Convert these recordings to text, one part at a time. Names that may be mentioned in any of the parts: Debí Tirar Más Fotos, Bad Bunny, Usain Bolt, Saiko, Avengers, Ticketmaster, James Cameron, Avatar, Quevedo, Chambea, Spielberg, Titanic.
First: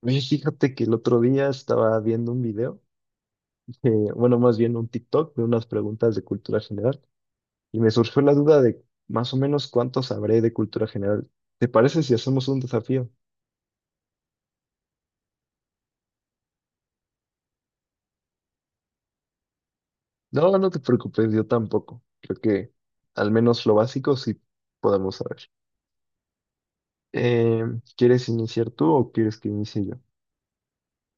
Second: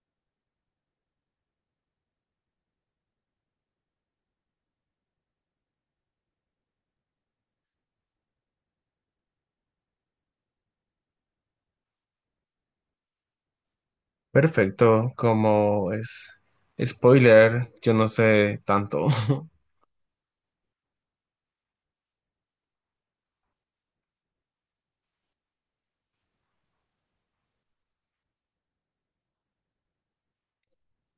Oye, fíjate que el otro día estaba viendo un video, eh, bueno, más bien un TikTok de unas preguntas de cultura general y me surgió la duda de más o menos cuánto sabré de cultura general. ¿Te parece si hacemos un desafío? Perfecto, como es spoiler, yo no sé tanto. No, no te preocupes, yo tampoco. Creo que al menos lo básico sí podemos saber. Eh, ¿Quieres iniciar tú o quieres que inicie yo?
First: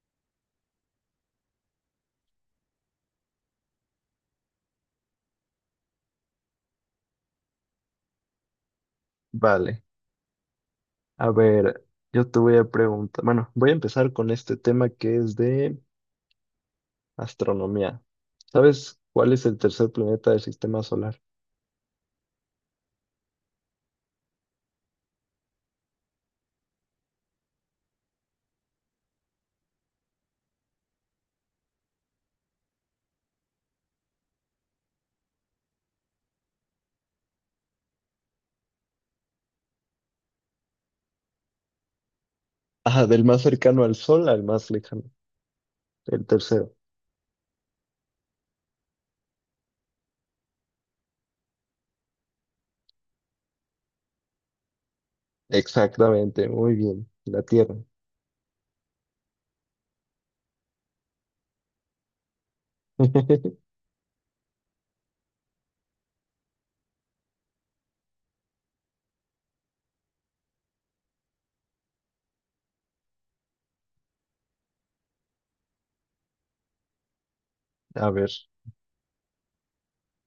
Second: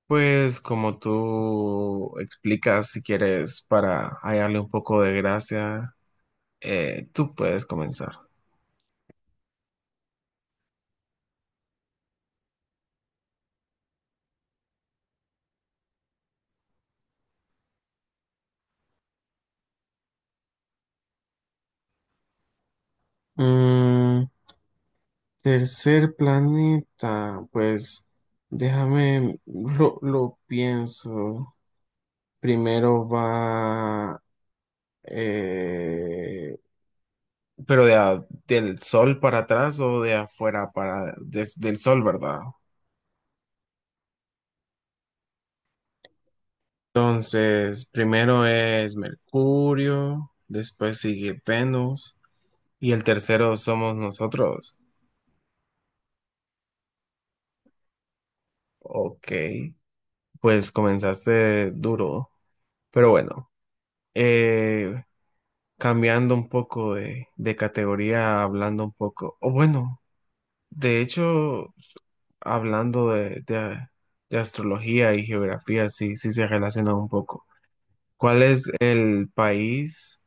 Pues como tú explicas, si quieres, para hallarle un poco de gracia, tú puedes comenzar. Vale, a ver, yo te voy a preguntar, bueno, voy a empezar con este tema que es de astronomía. ¿Sabes cuál es el tercer planeta del sistema solar? Mm, Tercer planeta, pues déjame, lo pienso. Primero va. Pero del sol para atrás o de afuera para del sol, ¿verdad? Ah, del más cercano al Sol al más lejano. El tercero. Entonces, primero es Mercurio, después sigue Venus y el tercero somos nosotros. Exactamente, muy bien. La Tierra. Ok, pues comenzaste duro, pero bueno, eh, cambiando un poco de, categoría, hablando un poco, o bueno, de hecho, hablando de astrología y geografía, sí, sí se relacionan un poco. A ver. ¿Cuál es el país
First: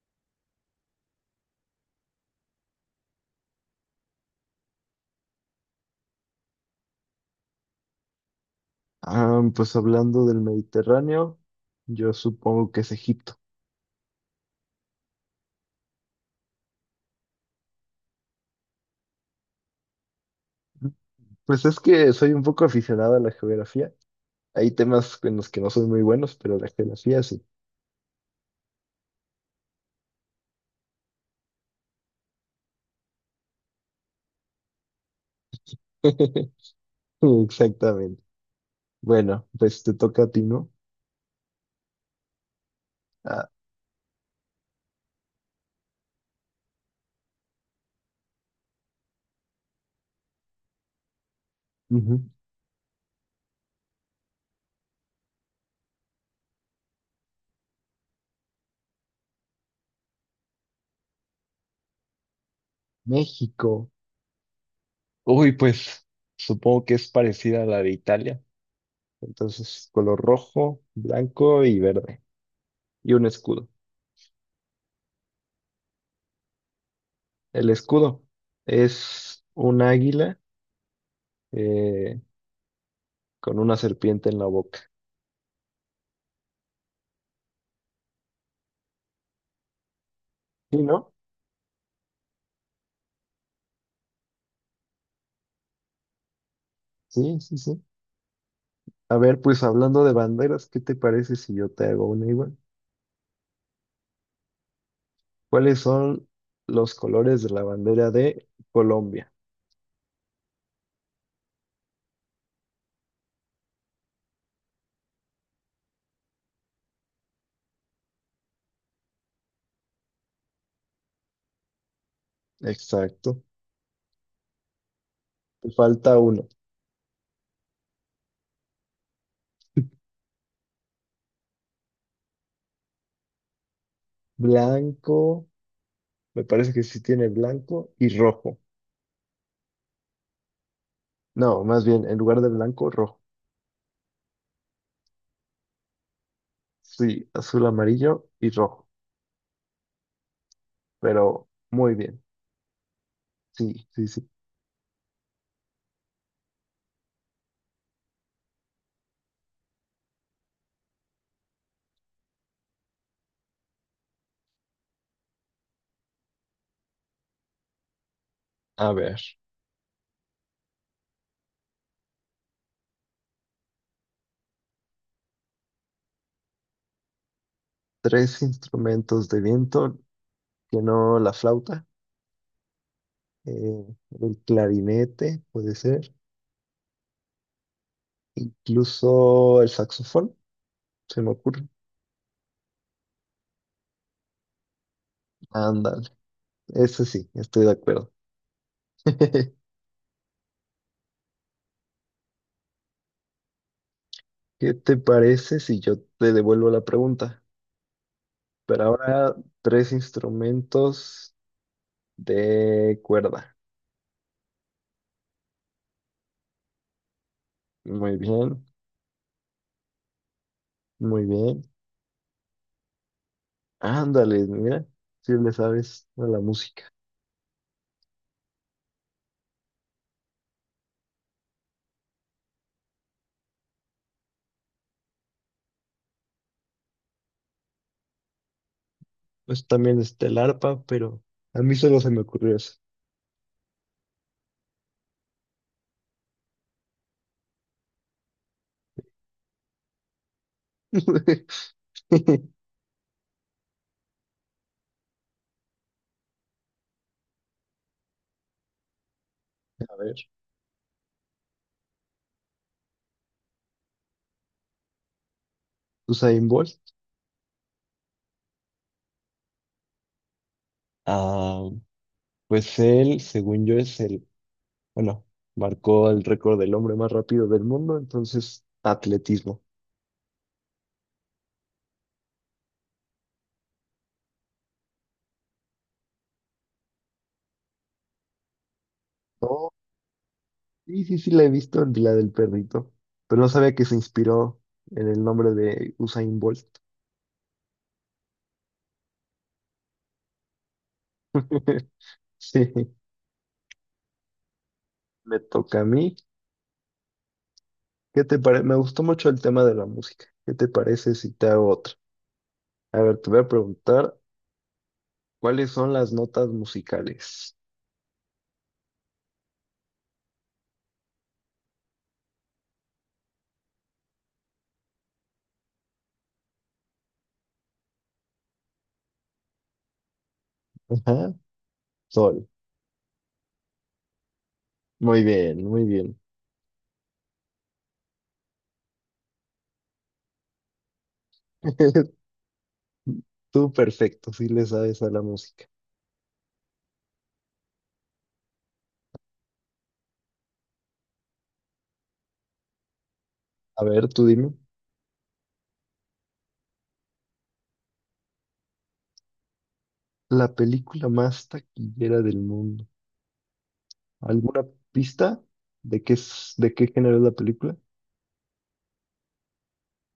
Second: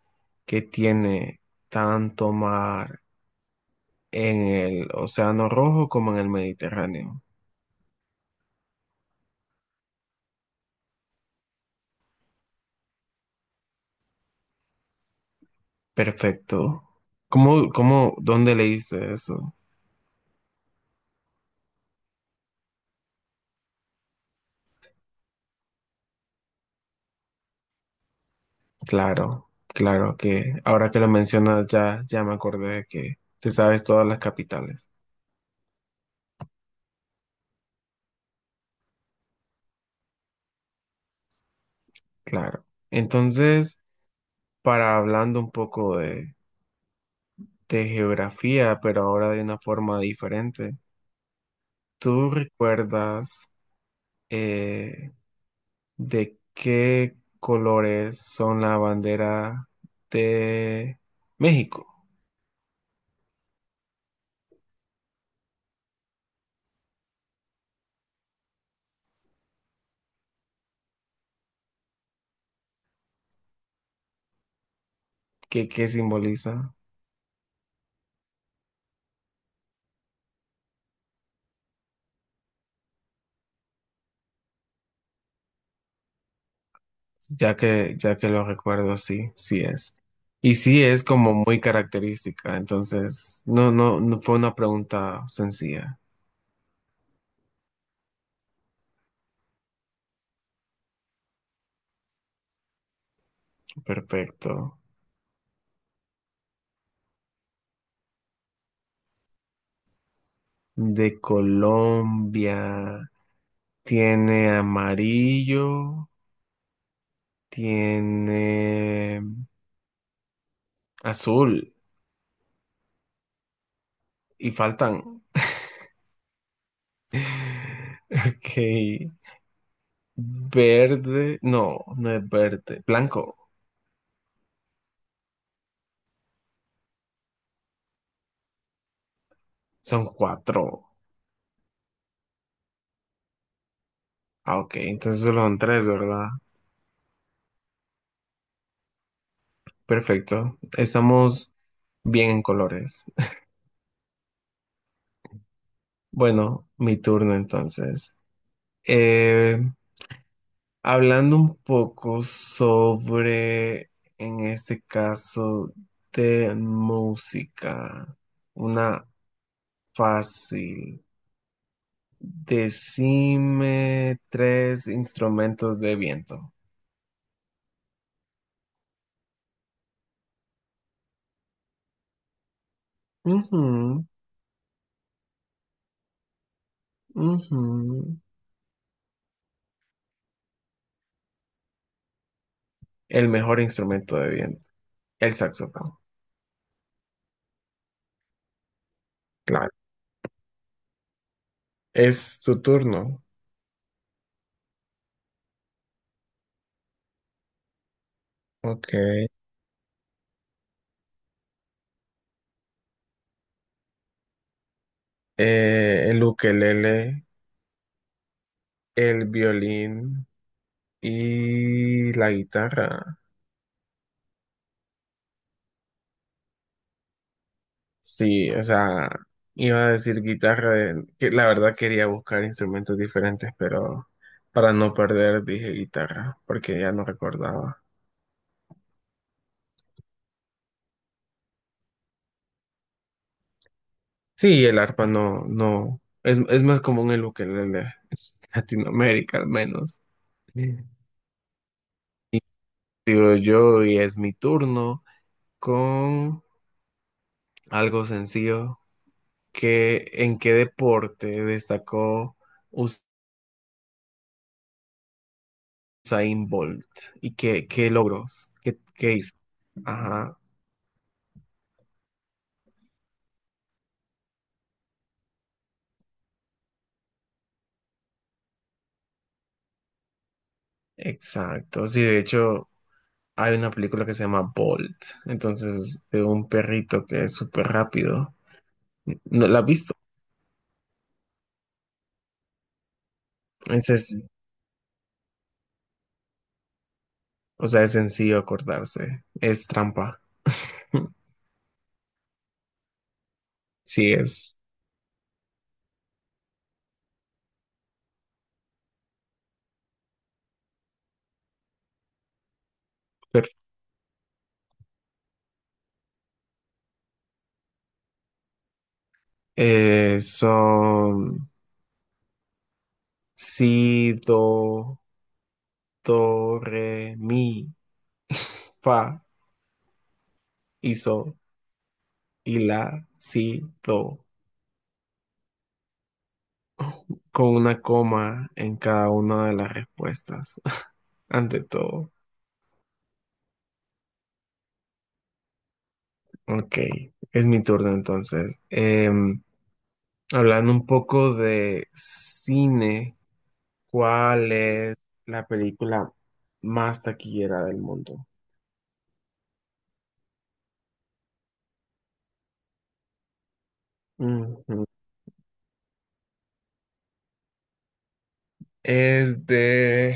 que tiene tanto mar en el Océano Rojo como en el Mediterráneo? Ah, pues hablando del Mediterráneo, yo supongo que es Egipto. Perfecto. ¿ dónde leíste eso? Pues es que soy un poco aficionado a la geografía. Hay temas en los que no soy muy buenos, pero la geografía sí. Claro, claro que ahora que lo mencionas ya, ya me acordé de que te sabes todas las capitales. Exactamente. Bueno, pues te toca a ti, ¿no? Claro. Ah, Entonces, para hablando un poco de geografía, pero ahora de una forma diferente, ujú. ¿tú recuerdas? eh, de qué colores son la bandera de México? México. Uy, pues supongo que es parecida a la de Italia. Entonces, color rojo, blanco y verde. Y un escudo. ¿Qué simboliza? El escudo es un águila, eh, con una serpiente en la boca. Ya que lo recuerdo, sí, sí es. Y ¿Sí, sí es no? como muy característica, entonces no, no, no fue una pregunta sencilla. Sí, sí, sí. A ver, pues hablando de banderas, ¿qué te parece si yo te hago una igual? Perfecto. ¿Cuáles son los colores de la bandera de Colombia? De Colombia tiene amarillo, tiene azul Exacto. y faltan. Te falta uno. Ok, verde, no, no es verde, blanco. Blanco, me parece que sí tiene blanco y rojo. Son cuatro. No, más bien, en lugar de blanco, rojo. Ah, ok, entonces solo son tres, ¿verdad? Sí, azul, amarillo y rojo. Perfecto. Pero Estamos muy bien. bien en colores. Sí, sí, sí. Bueno, mi turno entonces. Eh, hablando un poco sobre, en este caso, de música, A una ver, fácil. Decime tres instrumentos de viento. tres instrumentos de viento que no la flauta, eh, Ujú. el clarinete puede ser, Ujú. incluso el saxofón, se me ocurre. El mejor instrumento de viento, el saxofón. Ándale, ese sí, estoy de acuerdo. Claro. Es tu turno. ¿Qué te parece si yo te devuelvo la pregunta? Pero Ok. ahora tres instrumentos de cuerda. El ukelele, Muy bien, el violín muy bien. y la guitarra. Ándale, mira, si le sabes a la música. Sí, o sea, iba a decir guitarra, que la verdad quería buscar instrumentos diferentes, pero para no perder dije guitarra, porque ya no recordaba. Pues también está el arpa, pero a mí solo se me ocurrió eso. Sí, el arpa no, no, es más común el ukelele, es Latinoamérica al menos. Digo yo, y es mi turno con algo sencillo. A ¿Qué, ver, en qué deporte destacó Usain Usain Bolt. Bolt? ¿Y qué logros? ¿Qué hizo? Ajá, Ah, pues él, según yo, es el, bueno, marcó el récord del hombre más rápido del mundo, entonces atletismo. exacto. Sí, de hecho, hay una película que se llama Bolt. Entonces, de un perrito que es súper rápido. ¿No la has Oh, visto? sí, sí, sí, la he visto en la del perrito, pero no sabía que Es, se es- inspiró en el nombre de Usain Bolt. o sea, es sencillo acordarse. Es trampa. Sí, Sí, es. me toca a mí. ¿Qué te parece? Me gustó mucho el tema de la música. ¿Qué te parece si te hago otra? A ver, te voy a Per- preguntar cuáles son las notas musicales. Son Si, do, do, re, mi, fa y Ajá, sol sol. y la, si, do, Muy bien, muy bien. con una coma en cada una de las respuestas, ante todo. Tú perfecto, sí le sabes a la música. Ok, es mi turno entonces. Hablando un poco de cine, A ver, tú ¿cuál dime. es la película más taquillera del mundo? La película más taquillera del mundo. ¿Alguna Ujú. pista de qué es, de qué género es la película? Es de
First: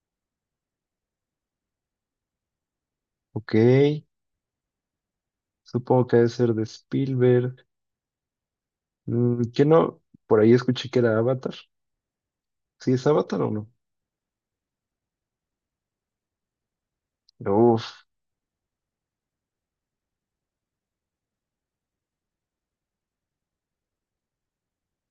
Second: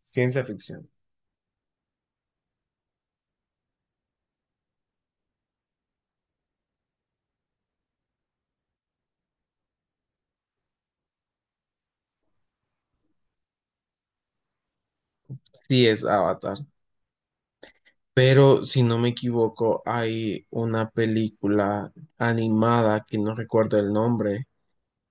ciencia ficción. Ok, supongo que debe ser de Spielberg. Mm, ¿qué no? Por ahí escuché que era Avatar. ¿Sí es Avatar o no? Sí, es Avatar. Uf, Pero si no me equivoco, hay una película animada que no recuerdo el nombre,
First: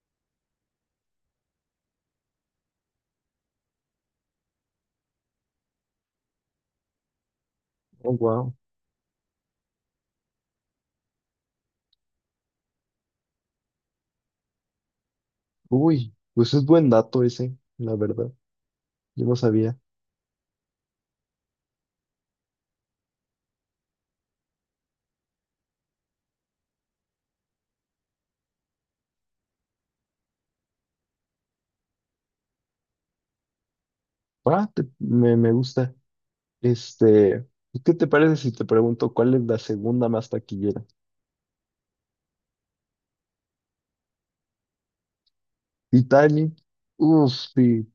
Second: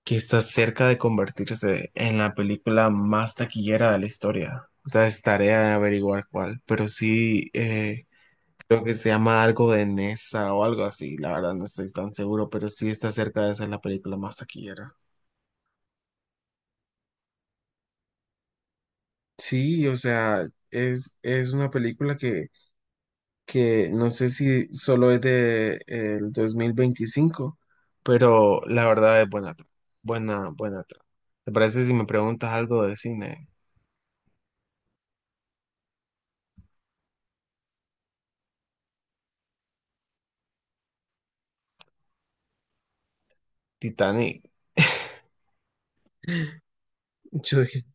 que está cerca de convertirse en la película más taquillera de la historia. O sea, es tarea de averiguar cuál, pero sí oh, wow. creo que se llama algo de Nessa o algo así. La verdad no estoy tan seguro, pero sí está cerca de ser la película más taquillera. Uy, pues es buen dato ese, la verdad. Yo no sabía. Sí, o sea, es una película que no sé si solo es de el 2025, pero la verdad es buena, buena, buena trama. ¿Te parece si me preguntas algo de cine? Ah, me, me gusta. Este, ¿qué te parece si te pregunto cuál es la segunda más taquillera? Titanic. Titanic. Uf, Yo, di- sí,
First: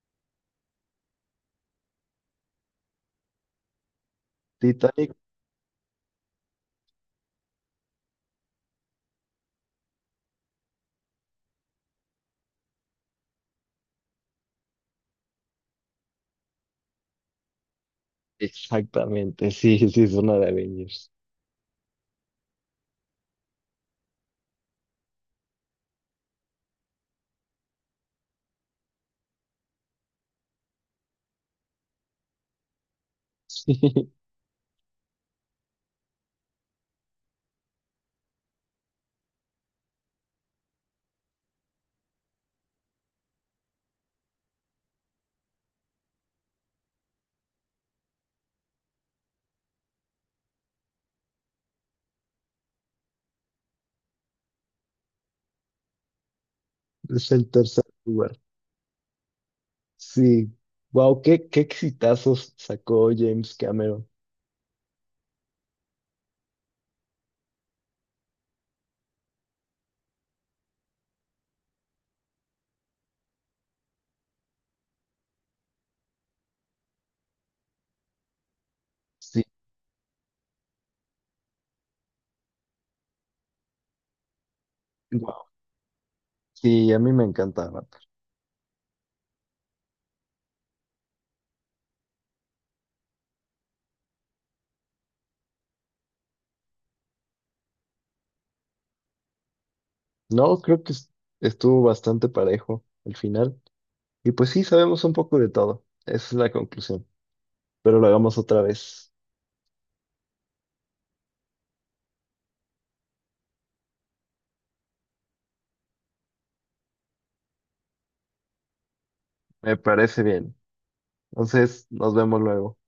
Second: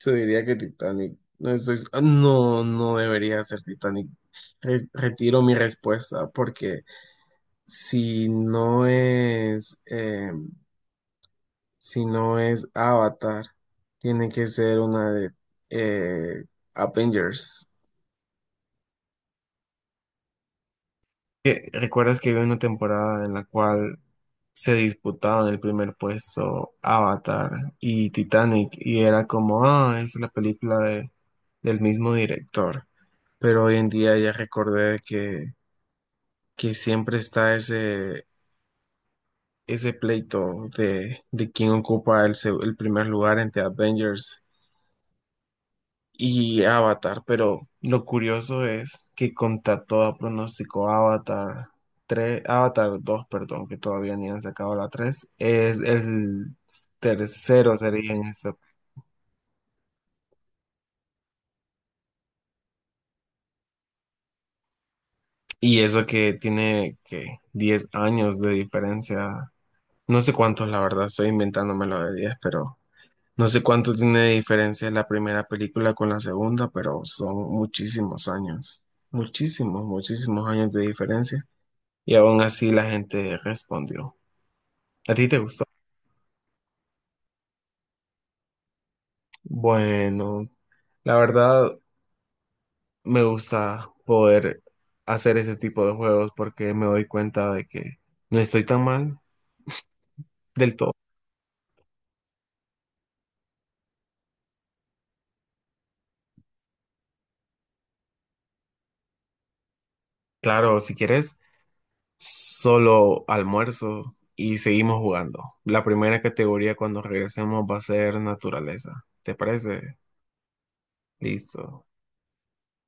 yo diría que Titanic. No estoy, no, no debería ser Titanic. Titanic. Retiro mi respuesta porque si no es, si no es Avatar, tiene que ser una de eh, Avengers. Exactamente, sí, sí, es una de Avengers. ¿ ¿Recuerdas que había una temporada en la cual se disputaban el primer puesto Avatar y Titanic? Y era como, es la película del mismo director. Pero hoy en Sí, día ya recordé que, siempre está ese, pleito de quién ocupa el primer lugar entre Avengers y Avatar, pero lo curioso es que contra todo pronóstico Avatar tres, Avatar 2 perdón, que todavía ni han sacado la tres, es el es el tercero tercer sería en lugar. eso. Sí. Wow, qué, qué exitazos sacó James Cameron. Y eso que tiene que 10 años de diferencia, no sé cuántos, la verdad, estoy inventándomelo de 10, pero no sé cuánto tiene de diferencia la primera película con la segunda, pero son muchísimos años, Sí, muchísimos, muchísimos años de diferencia. Y aún así la gente respondió. ¿A ti te wow. gustó? Sí, a mí me encantaba. Bueno, la verdad me gusta poder hacer ese tipo de juegos porque me doy cuenta de que no estoy tan mal No, del creo que todo. es- Estuvo bastante parejo al final. Y pues sí, sabemos un poco de todo. Esa es la conclusión. Pero lo hagamos otra vez. Claro, si quieres, solo almuerzo y seguimos jugando. La primera categoría cuando regresemos va a ser naturaleza. ¿Te Me parece? parece bien. Entonces, Listo. nos vemos luego.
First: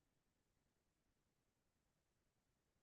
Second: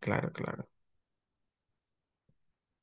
Claro, claro.